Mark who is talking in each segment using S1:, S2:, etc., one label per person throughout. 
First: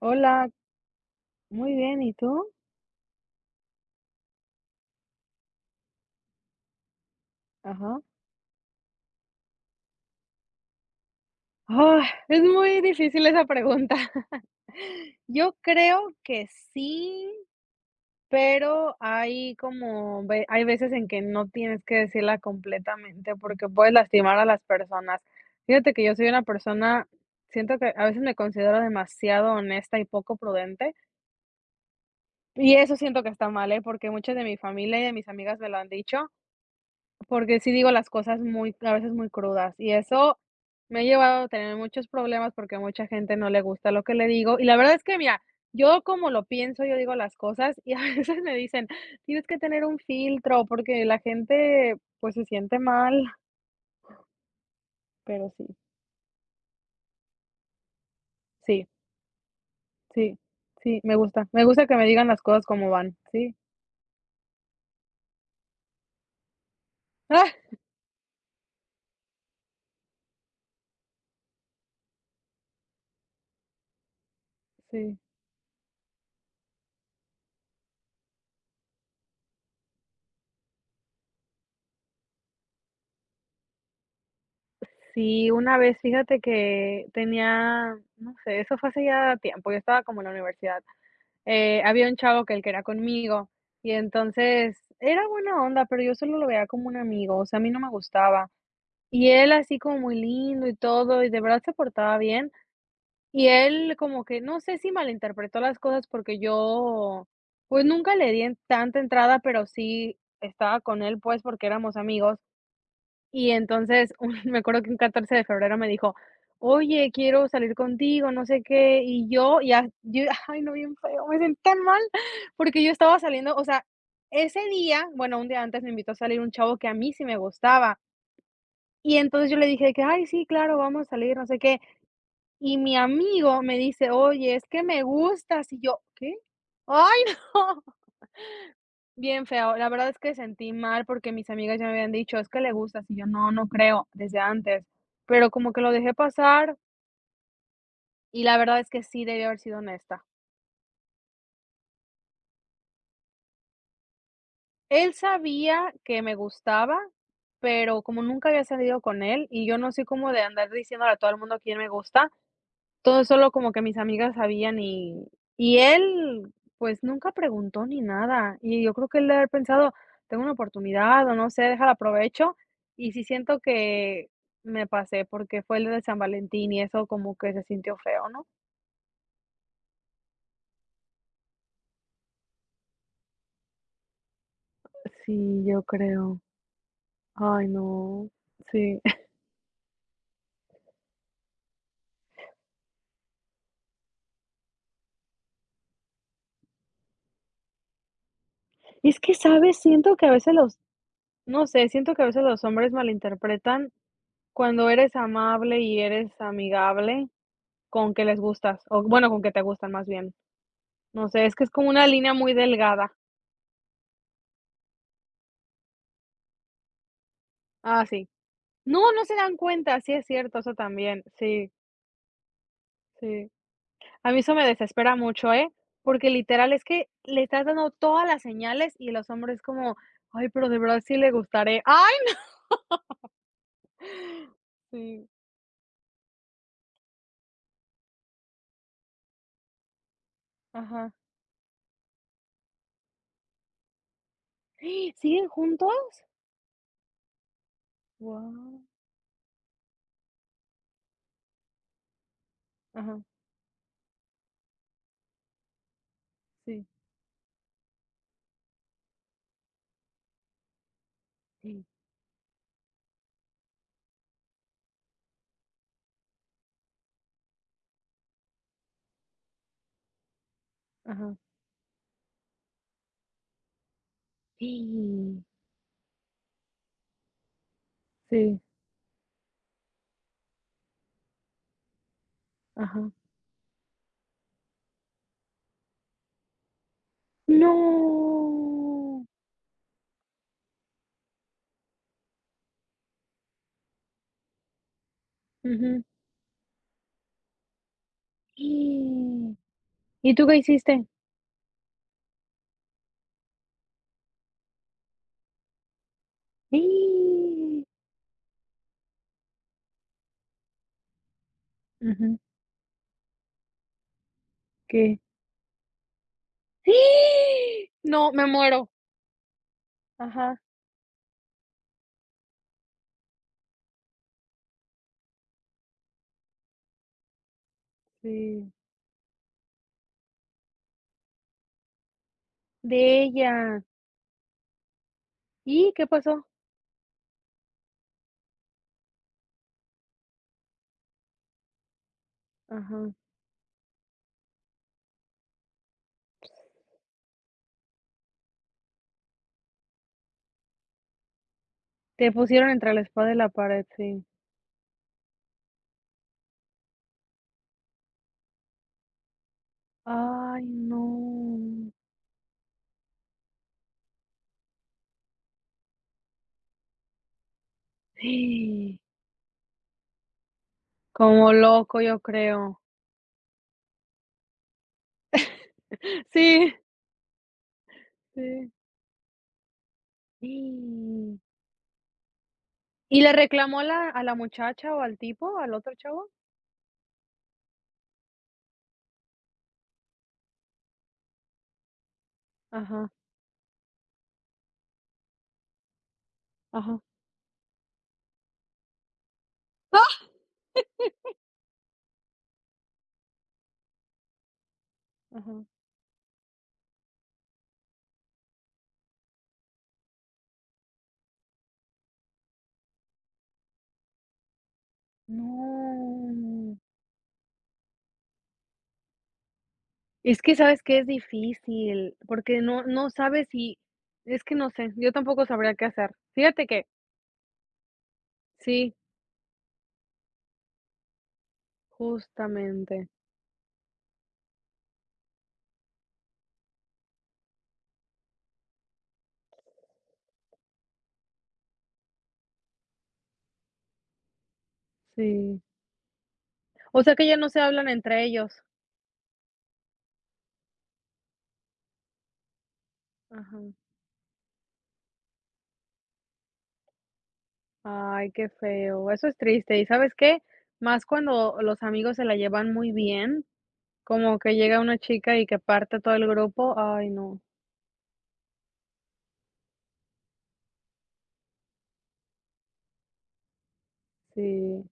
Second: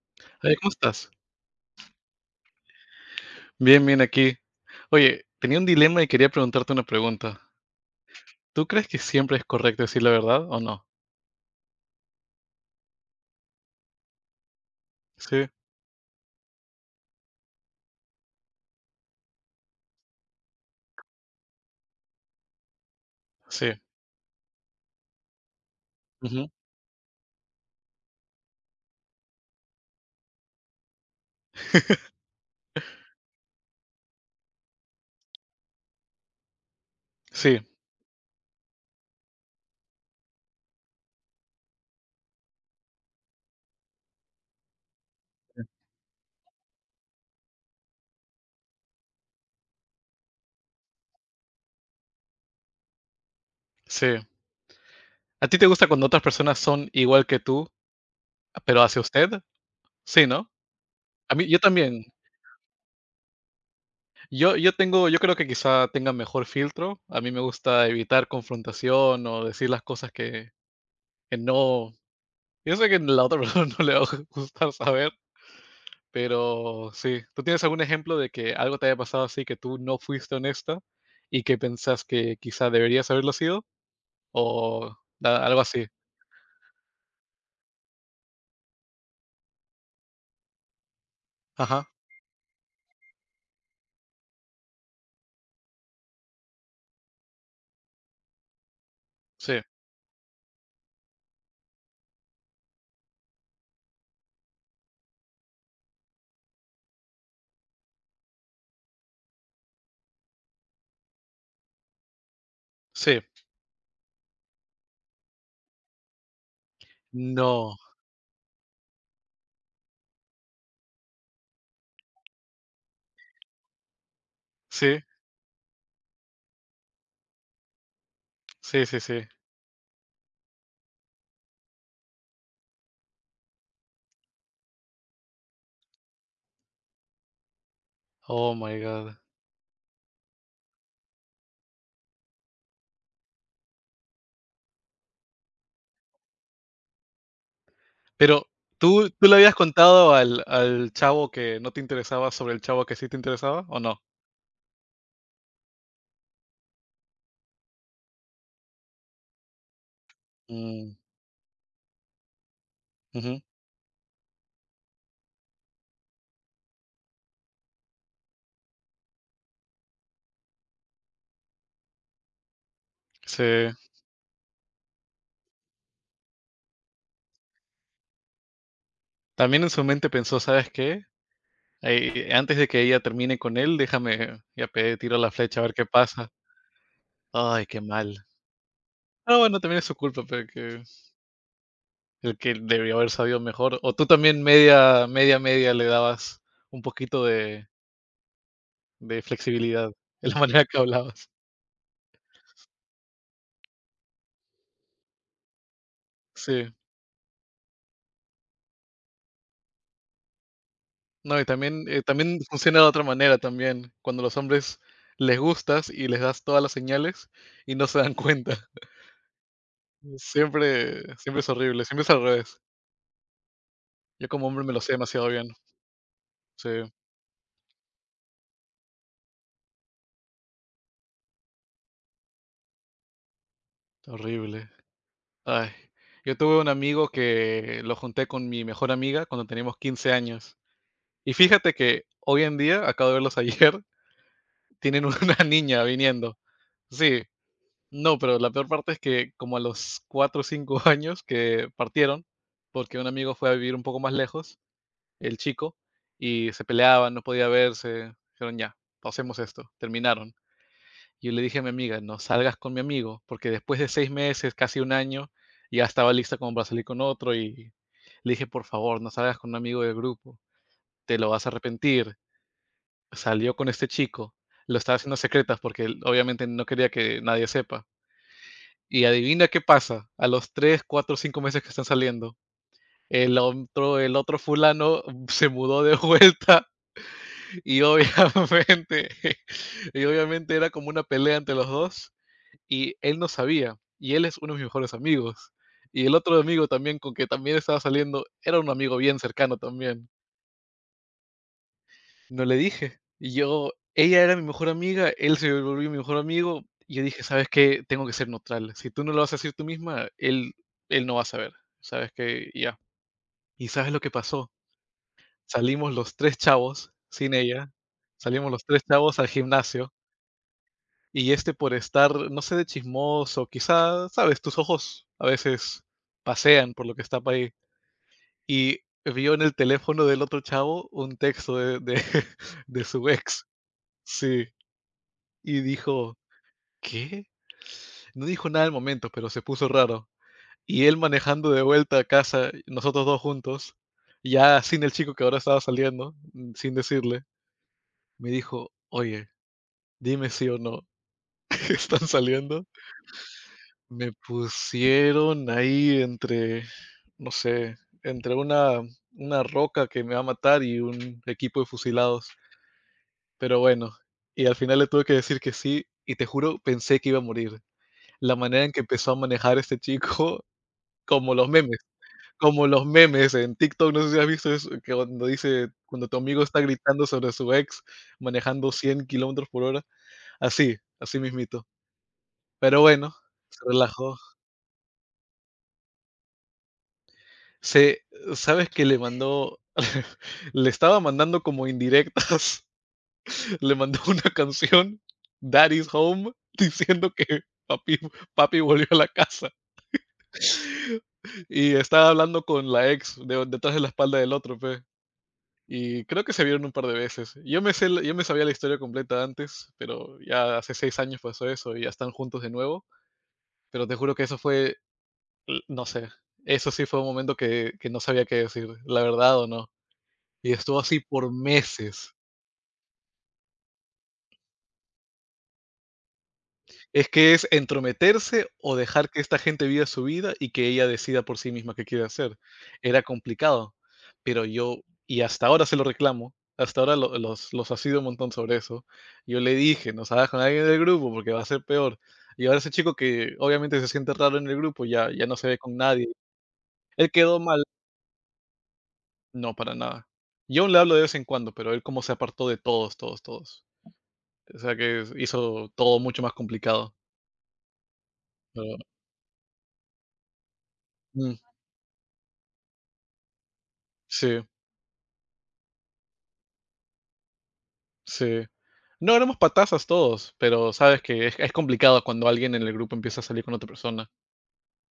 S1: Hola,
S2: Hey, ¿cómo estás?
S1: muy bien, ¿y tú?
S2: Bien, bien aquí. Oye, tenía un dilema y quería preguntarte una pregunta.
S1: Ajá.
S2: ¿Tú crees que siempre es correcto decir la verdad o no?
S1: Ah, es muy difícil esa pregunta.
S2: Sí,
S1: Yo creo que sí, pero hay como ve hay veces en que no tienes que decirla completamente porque
S2: sí.
S1: puedes lastimar a las personas. Fíjate que yo soy una
S2: Ujú.
S1: persona, siento que a veces me considero demasiado honesta y poco prudente, y eso siento que está mal, ¿eh? Porque muchas de mi familia y de mis amigas me lo han dicho. Porque
S2: Sí,
S1: sí digo las cosas muy a veces muy crudas, y eso me ha llevado a tener muchos problemas, porque a mucha gente no le gusta lo que le digo. Y la verdad es que, mira, yo como lo pienso, yo digo las cosas, y a veces me dicen: "Tienes que tener un filtro, porque la gente, pues, se siente mal".
S2: sí. ¿A
S1: Pero
S2: ti te
S1: sí,
S2: gusta cuando otras personas son igual que tú, pero
S1: sí,
S2: hacia usted? Sí,
S1: sí,
S2: ¿no?
S1: sí, me
S2: A
S1: gusta.
S2: mí, yo
S1: Me gusta que
S2: también.
S1: me digan las cosas como van. Sí.
S2: Yo tengo, yo creo que quizá tenga mejor filtro. A mí me gusta evitar confrontación o decir las cosas que no. Yo sé que la otra persona no le va a gustar saber.
S1: Sí.
S2: Pero sí, ¿tú tienes algún ejemplo de que algo te haya pasado así que tú no fuiste honesta y que pensás que quizá deberías haberlo sido? O
S1: Sí,
S2: algo
S1: una
S2: así.
S1: vez, fíjate que tenía, no sé, eso fue hace ya tiempo, yo estaba como en la universidad.
S2: Ajá,
S1: Había un chavo que era conmigo, y entonces era buena onda, pero yo solo lo veía como un amigo, o sea, a mí no me gustaba. Y él
S2: sí,
S1: así como muy lindo y todo, y de verdad se portaba bien. Y él como que no sé si malinterpretó las cosas porque yo, pues nunca le di en tanta entrada, pero sí estaba con él, pues porque éramos amigos.
S2: sí.
S1: Y entonces, un me acuerdo que un 14 de febrero me dijo: "Oye, quiero salir
S2: No,
S1: contigo, no sé qué", y yo ay, no, bien feo, me sentí tan mal, porque yo estaba saliendo, o sea, ese
S2: sí,
S1: día, bueno, un día antes me invitó a salir un chavo que a mí sí me gustaba,
S2: sí, sí,
S1: y
S2: sí.
S1: entonces yo le dije que: "Ay, sí, claro, vamos a salir, no sé qué", y mi amigo me dice: "Oye, es que me gustas", y yo: "¿Qué?". Ay, no.
S2: Oh my God.
S1: Bien feo. La verdad es que sentí mal porque mis amigas ya me habían dicho: "Es que le gustas", y yo: "No, no creo", desde antes, pero como que lo dejé pasar y
S2: Pero
S1: la verdad es que
S2: ¿tú,
S1: sí
S2: tú le
S1: debí
S2: habías
S1: haber sido
S2: contado
S1: honesta.
S2: al chavo que no te interesaba sobre el chavo que sí te interesaba o no?
S1: Él sabía que me gustaba, pero como nunca había salido con él y yo no soy como de andar
S2: Mm,
S1: diciéndole a todo el mundo quién me gusta. Todo
S2: ujú.
S1: solo como que mis amigas sabían, y él, pues, nunca preguntó ni nada. Y yo creo que él debe haber pensado: "Tengo una oportunidad", o no sé, déjala aprovecho. Y sí
S2: Sí.
S1: siento que me pasé, porque fue el de San Valentín y eso como que se sintió feo, ¿no?
S2: También en su mente pensó, ¿sabes qué? Antes de que ella termine con él, déjame, ya tiro la flecha a
S1: Sí,
S2: ver
S1: yo
S2: qué pasa.
S1: creo.
S2: Ay,
S1: Ay,
S2: qué mal.
S1: no. Sí.
S2: Ah, bueno, también es su culpa, pero que el que debió haber sabido mejor. O tú también media, media, media le dabas un poquito de,
S1: Es
S2: de
S1: que, ¿sabes?
S2: flexibilidad
S1: Siento que a
S2: en la
S1: veces
S2: manera que
S1: los,
S2: hablabas.
S1: no sé, siento que a veces los hombres malinterpretan cuando eres amable y eres
S2: Sí.
S1: amigable, con que les gustas, o bueno, con que te gustan más bien. No
S2: No, y
S1: sé, es que es
S2: también,
S1: como una línea
S2: también
S1: muy
S2: funciona de otra
S1: delgada.
S2: manera también, cuando los hombres les gustas y les das todas las señales y no se
S1: Ah,
S2: dan
S1: sí.
S2: cuenta.
S1: No, no se dan cuenta, sí es cierto, eso
S2: Siempre,
S1: también.
S2: siempre es
S1: Sí,
S2: horrible, siempre es al revés.
S1: sí.
S2: Yo
S1: A mí
S2: como
S1: eso
S2: hombre
S1: me
S2: me lo sé
S1: desespera
S2: demasiado bien.
S1: mucho, ¿eh? Porque
S2: Sí,
S1: literal es que le estás dando todas las señales y los hombres como: "Ay, pero de verdad sí le gustaré". ¡Ay!
S2: horrible.
S1: Sí,
S2: Ay, yo tuve un amigo que lo junté con mi mejor amiga cuando teníamos 15 años.
S1: ajá.
S2: Y fíjate que hoy en día, acabo de verlos ayer, tienen
S1: ¡Ah!
S2: una
S1: ¿Siguen
S2: niña
S1: juntos?
S2: viniendo. Sí, no, pero la peor
S1: Wow.
S2: parte es que como a los 4 o 5 años que partieron, porque un
S1: Ajá,
S2: amigo fue a vivir un poco más lejos, el chico, y se
S1: sí,
S2: peleaban, no podía verse, dijeron ya, pasemos esto, terminaron. Y yo le dije a mi
S1: sí,
S2: amiga, no salgas con mi amigo, porque después de 6 meses, casi un año, ya estaba lista como para salir con otro y le dije, por favor, no salgas con un amigo del grupo, te lo
S1: ajá.
S2: vas a arrepentir. Salió con este chico, lo estaba haciendo a
S1: Sí,
S2: secretas porque él obviamente no quería que nadie sepa.
S1: sí,
S2: Y adivina qué pasa, a los 3, 4, 5 meses que están saliendo,
S1: ajá.
S2: el otro fulano se mudó de vuelta y obviamente,
S1: ¡No!
S2: y obviamente era como una pelea entre los dos. Y él no sabía, y él es uno de mis mejores amigos.
S1: Ujú.
S2: Y el otro amigo también, con que también estaba saliendo, era un amigo bien
S1: ¡Ah!
S2: cercano también.
S1: ¿Y tú qué hiciste?
S2: No le dije. Y yo, ella era mi mejor amiga, él se volvió mi mejor amigo. Y yo dije,
S1: ¡Ah!
S2: ¿sabes qué? Tengo que ser neutral. Si tú no lo vas a decir tú misma, él no va a saber. ¿Sabes
S1: Ujú.
S2: qué? Y ya. ¿Y sabes lo que pasó?
S1: ¿Qué?
S2: Salimos los tres chavos, sin ella.
S1: ¡Ah! No, me
S2: Salimos los tres
S1: muero.
S2: chavos al gimnasio.
S1: Ajá.
S2: Y este por estar, no sé, de chismoso, quizá, sabes, tus ojos a veces pasean por lo que está pa ahí.
S1: Sí.
S2: Y vio en el teléfono del otro chavo un texto de de su
S1: De
S2: ex.
S1: ella.
S2: Sí, y
S1: ¿Y qué
S2: dijo:
S1: pasó?
S2: "¿Qué?". No dijo nada al momento, pero se puso raro. Y él manejando de vuelta a casa, nosotros
S1: Ajá.
S2: 2 juntos, ya sin el chico que ahora estaba saliendo, sin decirle, me dijo: "Oye, dime sí o no, ¿están
S1: Te
S2: saliendo?".
S1: pusieron entre la espada y la pared,
S2: Me
S1: sí.
S2: pusieron ahí entre, no sé, entre una roca que me va a matar
S1: Ay,
S2: y un equipo de
S1: no.
S2: fusilados. Pero bueno, y al final le tuve que decir que sí, y te juro, pensé que iba a morir. La manera en que
S1: Sí.
S2: empezó a manejar este chico, como los
S1: Como
S2: memes,
S1: loco, yo
S2: como
S1: creo.
S2: los memes en TikTok, no sé si has visto eso, que cuando dice, cuando tu amigo está
S1: Sí,
S2: gritando sobre su ex,
S1: sí.
S2: manejando 100 kilómetros por hora, así, así
S1: Sí.
S2: mismito. Pero bueno,
S1: ¿Y le
S2: se
S1: reclamó a la
S2: relajó.
S1: a la muchacha o al tipo, al otro chavo?
S2: Se Sabes que le mandó le estaba mandando como indirectas,
S1: Ajá,
S2: le mandó una canción, Daddy's Home,
S1: ajá,
S2: diciendo que papi, papi volvió a la casa.
S1: ¡ah!,
S2: Y estaba hablando con la ex detrás de la espalda del otro, pe.
S1: ajá.
S2: Y creo que se vieron un par de veces. Yo me sabía la historia completa antes, pero ya hace 6 años pasó eso y ya están juntos de nuevo. Pero te juro que eso fue, no sé, eso
S1: No.
S2: sí fue un momento que no sabía qué decir, la verdad o no.
S1: Es
S2: Y
S1: que,
S2: estuvo
S1: ¿sabes qué?
S2: así
S1: Es
S2: por meses.
S1: difícil, porque no sabes si es que no sé, yo tampoco sabría qué hacer. Fíjate que
S2: Es que es entrometerse o
S1: sí,
S2: dejar que esta gente viva su vida y que ella decida por sí misma qué quiere hacer. Era
S1: justamente,
S2: complicado, pero yo y hasta ahora se lo reclamo, hasta ahora lo los ha sido un montón sobre eso. Yo le dije: "No salgas con alguien del grupo porque va a ser peor". Y ahora ese chico que obviamente se siente raro en el grupo, ya no se ve
S1: sí.
S2: con nadie.
S1: O
S2: Él
S1: sea, que ya
S2: quedó
S1: no se
S2: mal
S1: hablan entre ellos.
S2: no, para nada. Yo aún le hablo de vez en cuando, pero él como se apartó de todos, todos,
S1: Ajá.
S2: todos. O sea que hizo todo mucho más complicado.
S1: Ay, qué feo, eso es triste, ¿y sabes qué? Más
S2: Mm,
S1: cuando los amigos se la llevan muy bien, como
S2: sí,
S1: que llega una chica y que parte todo el grupo, ay no,
S2: sí. No, éramos patazas todos, pero sabes que es complicado cuando alguien en el grupo empieza a salir con otra persona
S1: sí.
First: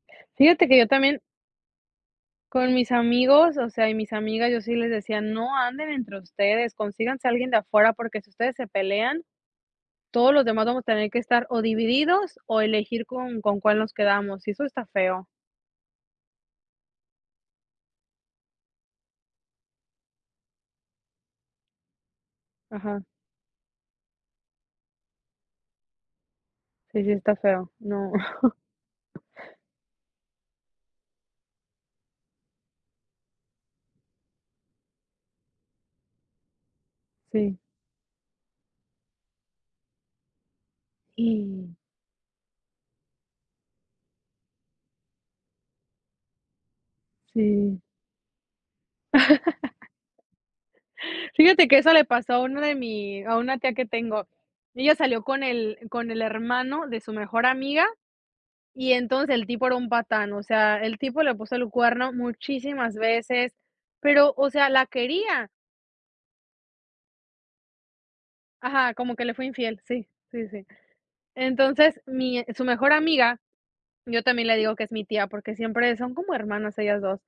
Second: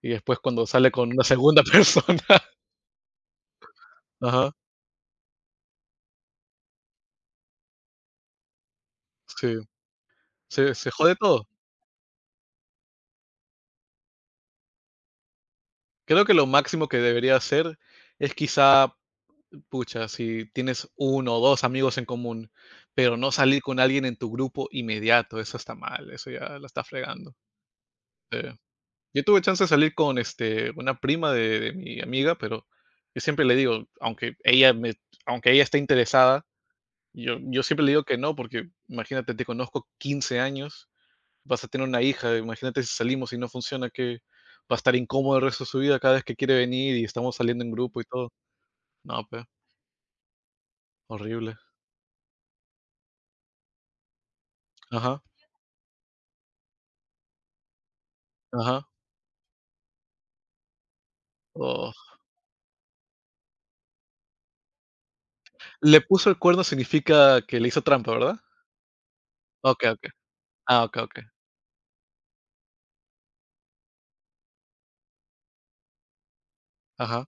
S2: y después cuando
S1: Fíjate que yo
S2: sale con
S1: también.
S2: una segunda persona.
S1: Con mis amigos, o sea, y mis amigas,
S2: Ajá,
S1: yo sí les decía: "No anden entre ustedes, consíganse a alguien de afuera, porque si ustedes se pelean,
S2: sí,
S1: todos los demás
S2: se,
S1: vamos a
S2: se
S1: tener
S2: jode
S1: que estar
S2: todo.
S1: o divididos o elegir con cuál nos quedamos", y eso está feo.
S2: Creo que lo máximo que debería hacer es quizá, pucha, si tienes uno o dos amigos en común,
S1: Ajá,
S2: pero no salir con alguien en tu grupo inmediato, eso está mal, eso ya la está
S1: sí, sí
S2: fregando.
S1: está feo. No,
S2: Sí. Yo tuve chance de salir con, este, una prima de mi amiga, pero yo siempre le digo, aunque ella esté interesada, yo
S1: sí.
S2: yo siempre le digo que no, porque imagínate, te conozco 15 años, vas a
S1: Y-
S2: tener una hija, imagínate si salimos y no funciona, que va a estar incómodo el resto de su vida cada vez que quiere venir y estamos saliendo en
S1: Sí.
S2: grupo y todo. No, pues, horrible.
S1: Fíjate que eso le pasó a una de mi a una tía que tengo. Ella salió
S2: Ajá,
S1: con el hermano de su mejor amiga.
S2: ajá.
S1: Y entonces el tipo era un patán, o sea, el tipo le puso el
S2: Oh.
S1: cuerno muchísimas veces, pero, o sea, la quería.
S2: Le puso el cuerno significa que le hizo trampa, ¿verdad?
S1: Ajá, como que le fue infiel,
S2: Okey,
S1: sí,
S2: okey.
S1: sí, sí.
S2: Ah, okey, okey.
S1: Entonces, mi su mejor amiga, yo también le digo que es mi tía, porque siempre son como hermanas ellas 2.
S2: Ajá.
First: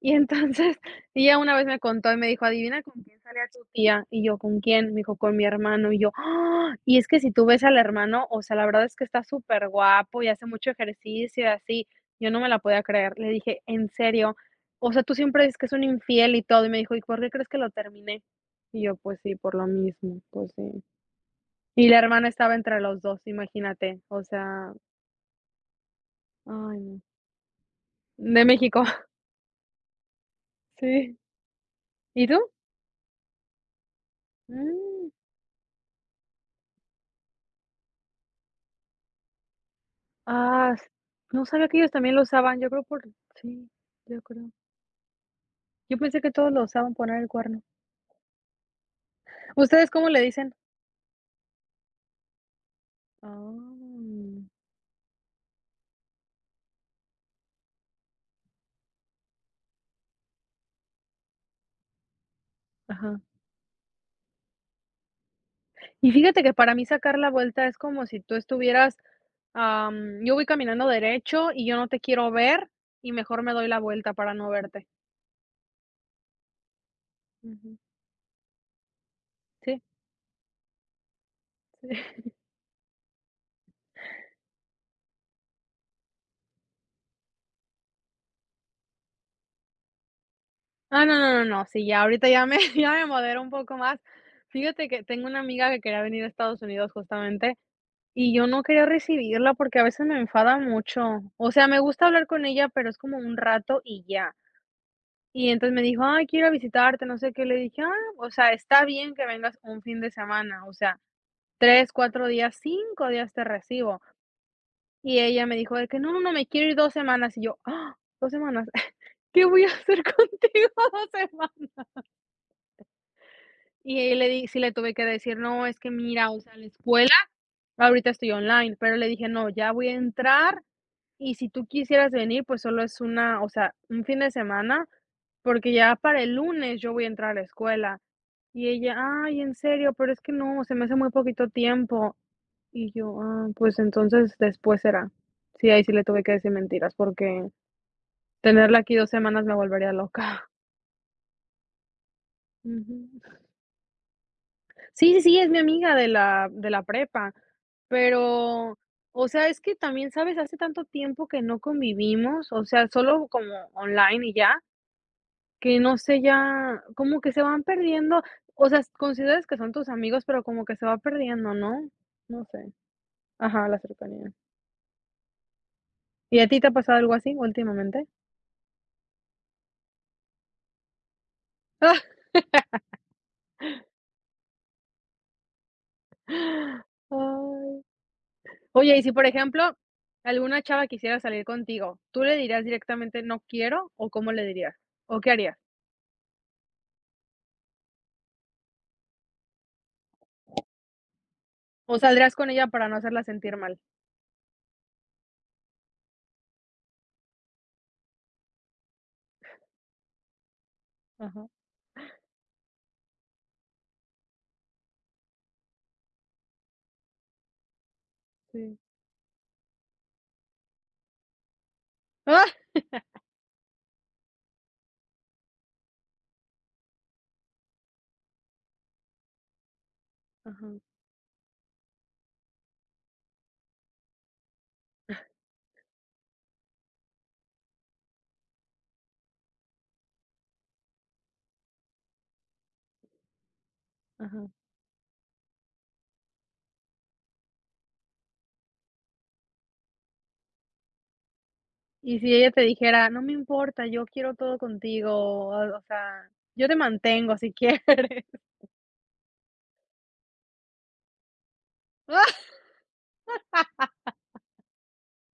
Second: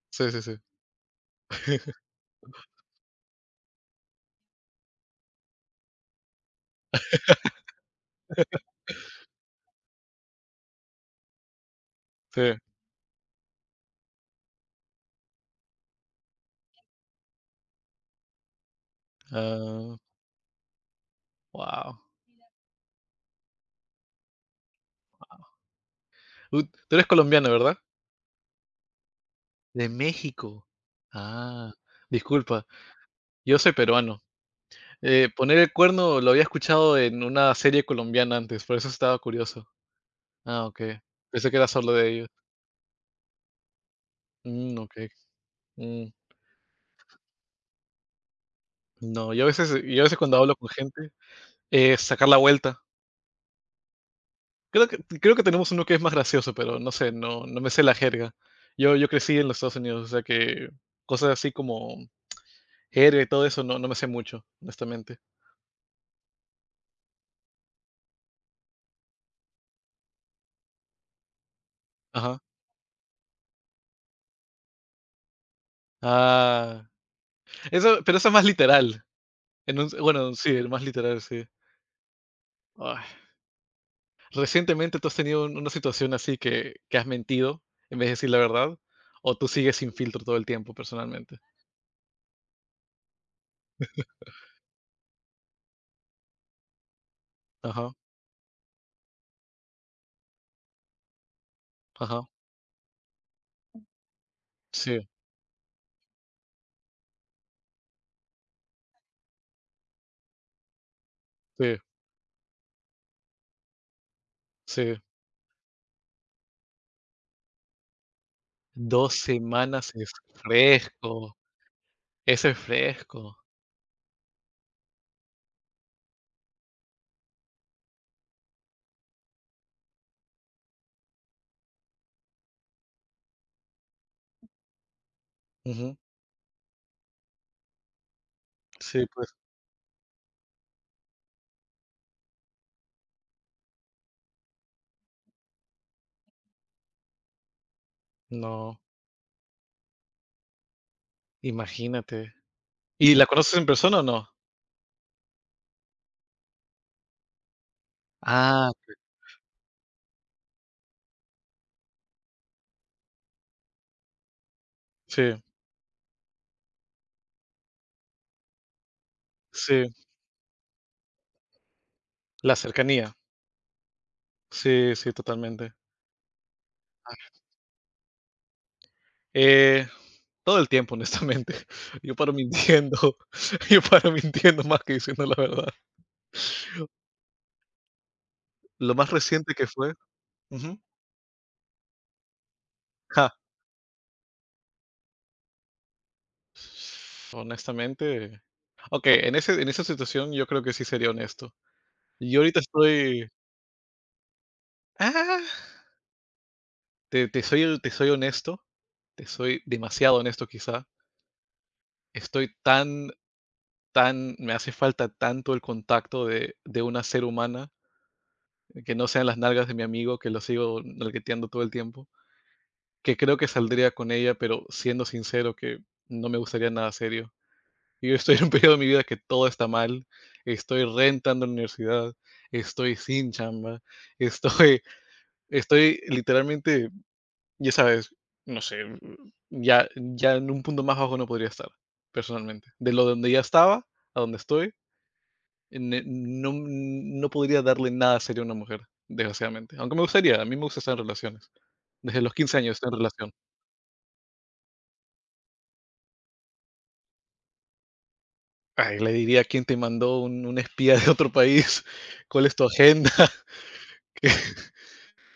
S1: Y
S2: Sí, sí, sí.
S1: entonces, ella una vez me contó y me dijo: "Adivina con quién sale a tu tía", y yo: "¿Con quién?". Me dijo: "Con mi hermano", y yo: "¡Ah!". Y es que si tú ves al hermano, o sea, la verdad es que está súper guapo y hace mucho ejercicio y así. Yo no
S2: Sí.
S1: me la podía creer. Le dije: "¿En serio? O sea, tú siempre dices que es un infiel y todo". Y me dijo: "¿Y por qué crees que lo terminé?". Y yo: "Pues sí, por lo
S2: Ah.
S1: mismo, pues sí". Y la
S2: Wow,
S1: hermana estaba entre los dos, imagínate, o sea, ay
S2: Tú
S1: no.
S2: eres colombiano, ¿verdad?
S1: De México.
S2: De México.
S1: Sí.
S2: Ah,
S1: ¿Y tú?
S2: disculpa, yo soy peruano.
S1: Mm.
S2: Poner el cuerno lo había escuchado en una serie colombiana antes, por eso estaba curioso. Ah,
S1: Ah, s
S2: okey.
S1: no
S2: Pensé que
S1: sabía
S2: era
S1: que ellos
S2: solo de
S1: también lo
S2: ellos.
S1: usaban, yo creo por sí, yo creo.
S2: Mm, okey.
S1: Yo
S2: Mm,
S1: pensé que todos lo usaban, poner el cuerno.
S2: no, yo a veces
S1: ¿Ustedes
S2: yo a
S1: cómo
S2: veces
S1: le
S2: cuando
S1: dicen?
S2: hablo con gente, sacar la vuelta.
S1: Ah,
S2: Creo que tenemos uno que es más gracioso, pero no sé, no me sé la jerga. Yo crecí en los Estados Unidos, o sea que cosas así como
S1: ajá.
S2: jerga y todo eso no me sé mucho, honestamente.
S1: Y fíjate que para mí sacar la vuelta es como si tú estuvieras, yo voy caminando derecho y yo no te quiero
S2: Ajá.
S1: ver, y mejor me doy la vuelta para no verte.
S2: Ah,
S1: Ujú.
S2: eso pero eso es más literal. En
S1: Sí,
S2: un Bueno, sí, el más literal, sí.
S1: sí.
S2: Ay, ¿recientemente tú has tenido una situación así que has mentido en vez de decir la verdad, o tú sigues sin filtro todo el tiempo
S1: Ah, no, no,
S2: personalmente?
S1: no, no, sí, ya ahorita ya me ya me modero un poco más. Fíjate que tengo una amiga que quería venir a Estados Unidos justamente.
S2: Ajá,
S1: Y yo no quería recibirla porque a veces me enfada mucho. O sea, me gusta hablar
S2: ajá.
S1: con ella, pero es como un rato y ya.
S2: Sí,
S1: Y entonces me dijo: "Ay, quiero ir a visitarte, no sé qué". Le dije: "Ah, o sea, está bien que vengas un fin de semana, o sea,
S2: sí,
S1: 3 4 días, 5 días te recibo".
S2: sí.
S1: Y ella me dijo de que: "No, no, no, me quiero ir 2 semanas". Y yo: "Ah, 2 semanas,
S2: 2
S1: ¿qué voy a
S2: semanas
S1: hacer
S2: es
S1: contigo 2
S2: fresco,
S1: semanas?".
S2: eso es fresco.
S1: Y ahí le di sí le tuve que decir: "No, es que mira, o sea, la escuela ahorita estoy online", pero le dije: "No, ya voy a entrar. Y si tú quisieras venir, pues solo es una o sea, un fin de semana, porque ya
S2: Ujú.
S1: para el lunes yo voy a entrar a la escuela". Y ella:
S2: Sí, pues,
S1: "Ay, en serio, pero es que no, se me hace muy poquito tiempo". Y yo: "Ah, pues entonces después será". Sí, ahí sí le tuve que decir mentiras, porque tenerla
S2: no,
S1: aquí 2 semanas me volvería loca.
S2: imagínate. ¿Y la
S1: Ujú.
S2: conoces en persona o no?
S1: Sí, sí, sí, es mi amiga de la prepa,
S2: Ah,
S1: pero, o sea, es que también, ¿sabes? Hace tanto tiempo que no convivimos, o sea, solo como online y ya.
S2: sí,
S1: Que no sé, ya como que se van perdiendo, o sea, consideras que son tus
S2: sí,
S1: amigos, pero como que se va perdiendo, ¿no? No
S2: la
S1: sé.
S2: cercanía.
S1: Ajá, la cercanía.
S2: Sí, sí, totalmente.
S1: ¿Y a ti te ha pasado algo así últimamente?
S2: Eh Todo el tiempo, honestamente.
S1: Ay.
S2: Yo paro mintiendo, yo paro mintiendo más que diciendo la verdad.
S1: Oye,
S2: Lo
S1: y si,
S2: más
S1: por
S2: reciente que
S1: ejemplo,
S2: fue
S1: alguna
S2: ujú,
S1: chava quisiera salir contigo, ¿tú le dirías directamente:
S2: ja.
S1: "No quiero", o cómo le dirías? ¿O qué harías?
S2: Honestamente, okey, en esa situación yo creo que sí sería honesto.
S1: ¿O saldrías
S2: Yo
S1: con
S2: ahorita
S1: ella para no hacerla
S2: estoy
S1: sentir mal?
S2: ah, te te soy honesto, te soy demasiado honesto quizá.
S1: Ajá,
S2: Estoy tan me hace falta tanto el contacto de una ser humana,
S1: sí.
S2: que no sean las nalgas de mi amigo que lo sigo nalgueteando todo el tiempo.
S1: ¡Ah!
S2: Que creo que saldría con ella, pero siendo sincero que no me gustaría nada serio. Yo estoy en un periodo de mi vida que todo está mal,
S1: Ajá,
S2: estoy rentando la universidad, estoy sin chamba, estoy estoy literalmente, ya sabes, no sé, ya en un punto más bajo no podría estar, personalmente. De lo donde ya estaba, a donde
S1: ajá.
S2: estoy, ne no no podría darle nada serio a una mujer, desgraciadamente. Aunque me gustaría, a mí me gusta estar en relaciones.
S1: Y
S2: Desde
S1: si
S2: los
S1: ella
S2: 15
S1: te
S2: años estoy en
S1: dijera: "No me
S2: relación.
S1: importa, yo quiero todo contigo", o sea, "Yo te mantengo si quieres".
S2: Ay, le diría quién te mandó un espía de otro país,
S1: ¡Ah!
S2: cuál es tu agenda, ¿qué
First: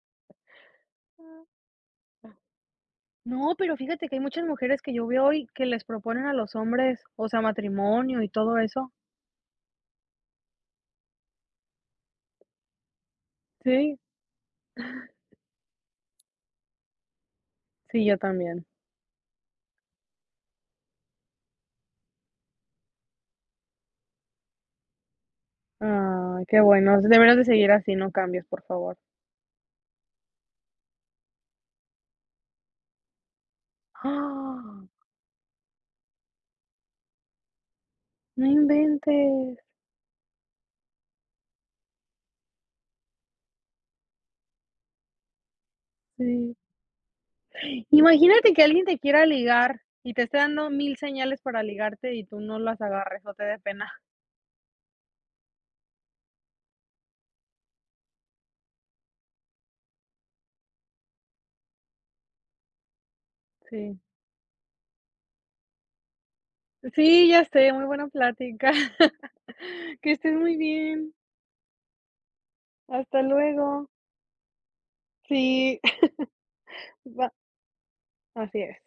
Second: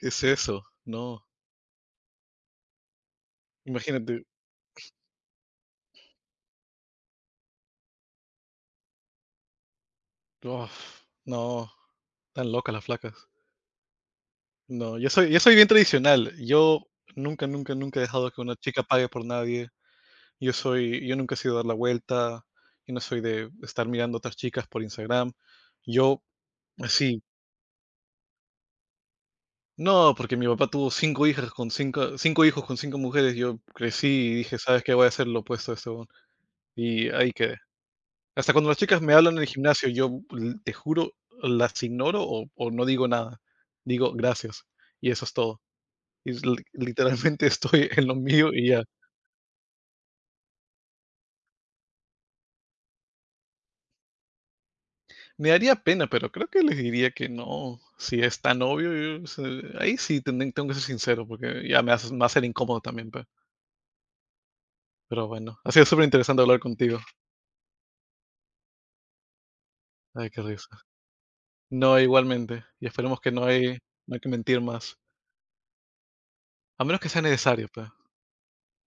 S2: es eso? No,
S1: No, pero fíjate que hay
S2: imagínate,
S1: muchas mujeres que yo veo hoy que les proponen a los hombres, o sea, matrimonio y todo eso.
S2: uf, no, tan locas las flacas.
S1: Sí,
S2: No, yo soy bien tradicional, yo nunca, nunca, nunca he
S1: sí, yo
S2: dejado que una
S1: también.
S2: chica pague por nadie, yo nunca he sido dar la vuelta, yo no soy de estar mirando otras chicas por Instagram, yo
S1: Ah, qué bueno.
S2: así
S1: Deberías de seguir así, no cambies, por favor.
S2: no, porque mi papá tuvo 5 hijas con cinco hijos con cinco mujeres, yo crecí y dije: "¿Sabes
S1: Ah.
S2: qué? Voy a hacer lo opuesto a eso y ahí quedé.
S1: No
S2: Hasta cuando las chicas me hablan en el
S1: inventes.
S2: gimnasio, yo l te juro, las ignoro o no digo nada. Digo: "Gracias", y eso es todo. Y es
S1: Sí.
S2: li literalmente estoy en lo mío
S1: Imagínate que
S2: y
S1: alguien
S2: ya.
S1: te quiera ligar y te esté dando 1000 señales para ligarte y tú no las agarres, o te dé pena.
S2: Me daría pena, pero creo que les diría que no. Si es tan obvio, yo se ahí sí tenden tengo que ser sincero, porque ya me va a ser incómodo también, pe.
S1: Sí.
S2: Pero bueno, ha sido súper interesante hablar contigo.
S1: Sí, ya sé, muy buena plática. Que
S2: Ay,
S1: estés
S2: qué
S1: muy
S2: risa.
S1: bien.
S2: No, igualmente, y esperemos
S1: Hasta
S2: que no hay
S1: luego.
S2: no hay que mentir más,
S1: Sí,
S2: a menos que sea
S1: va,
S2: necesario, pe.
S1: así es.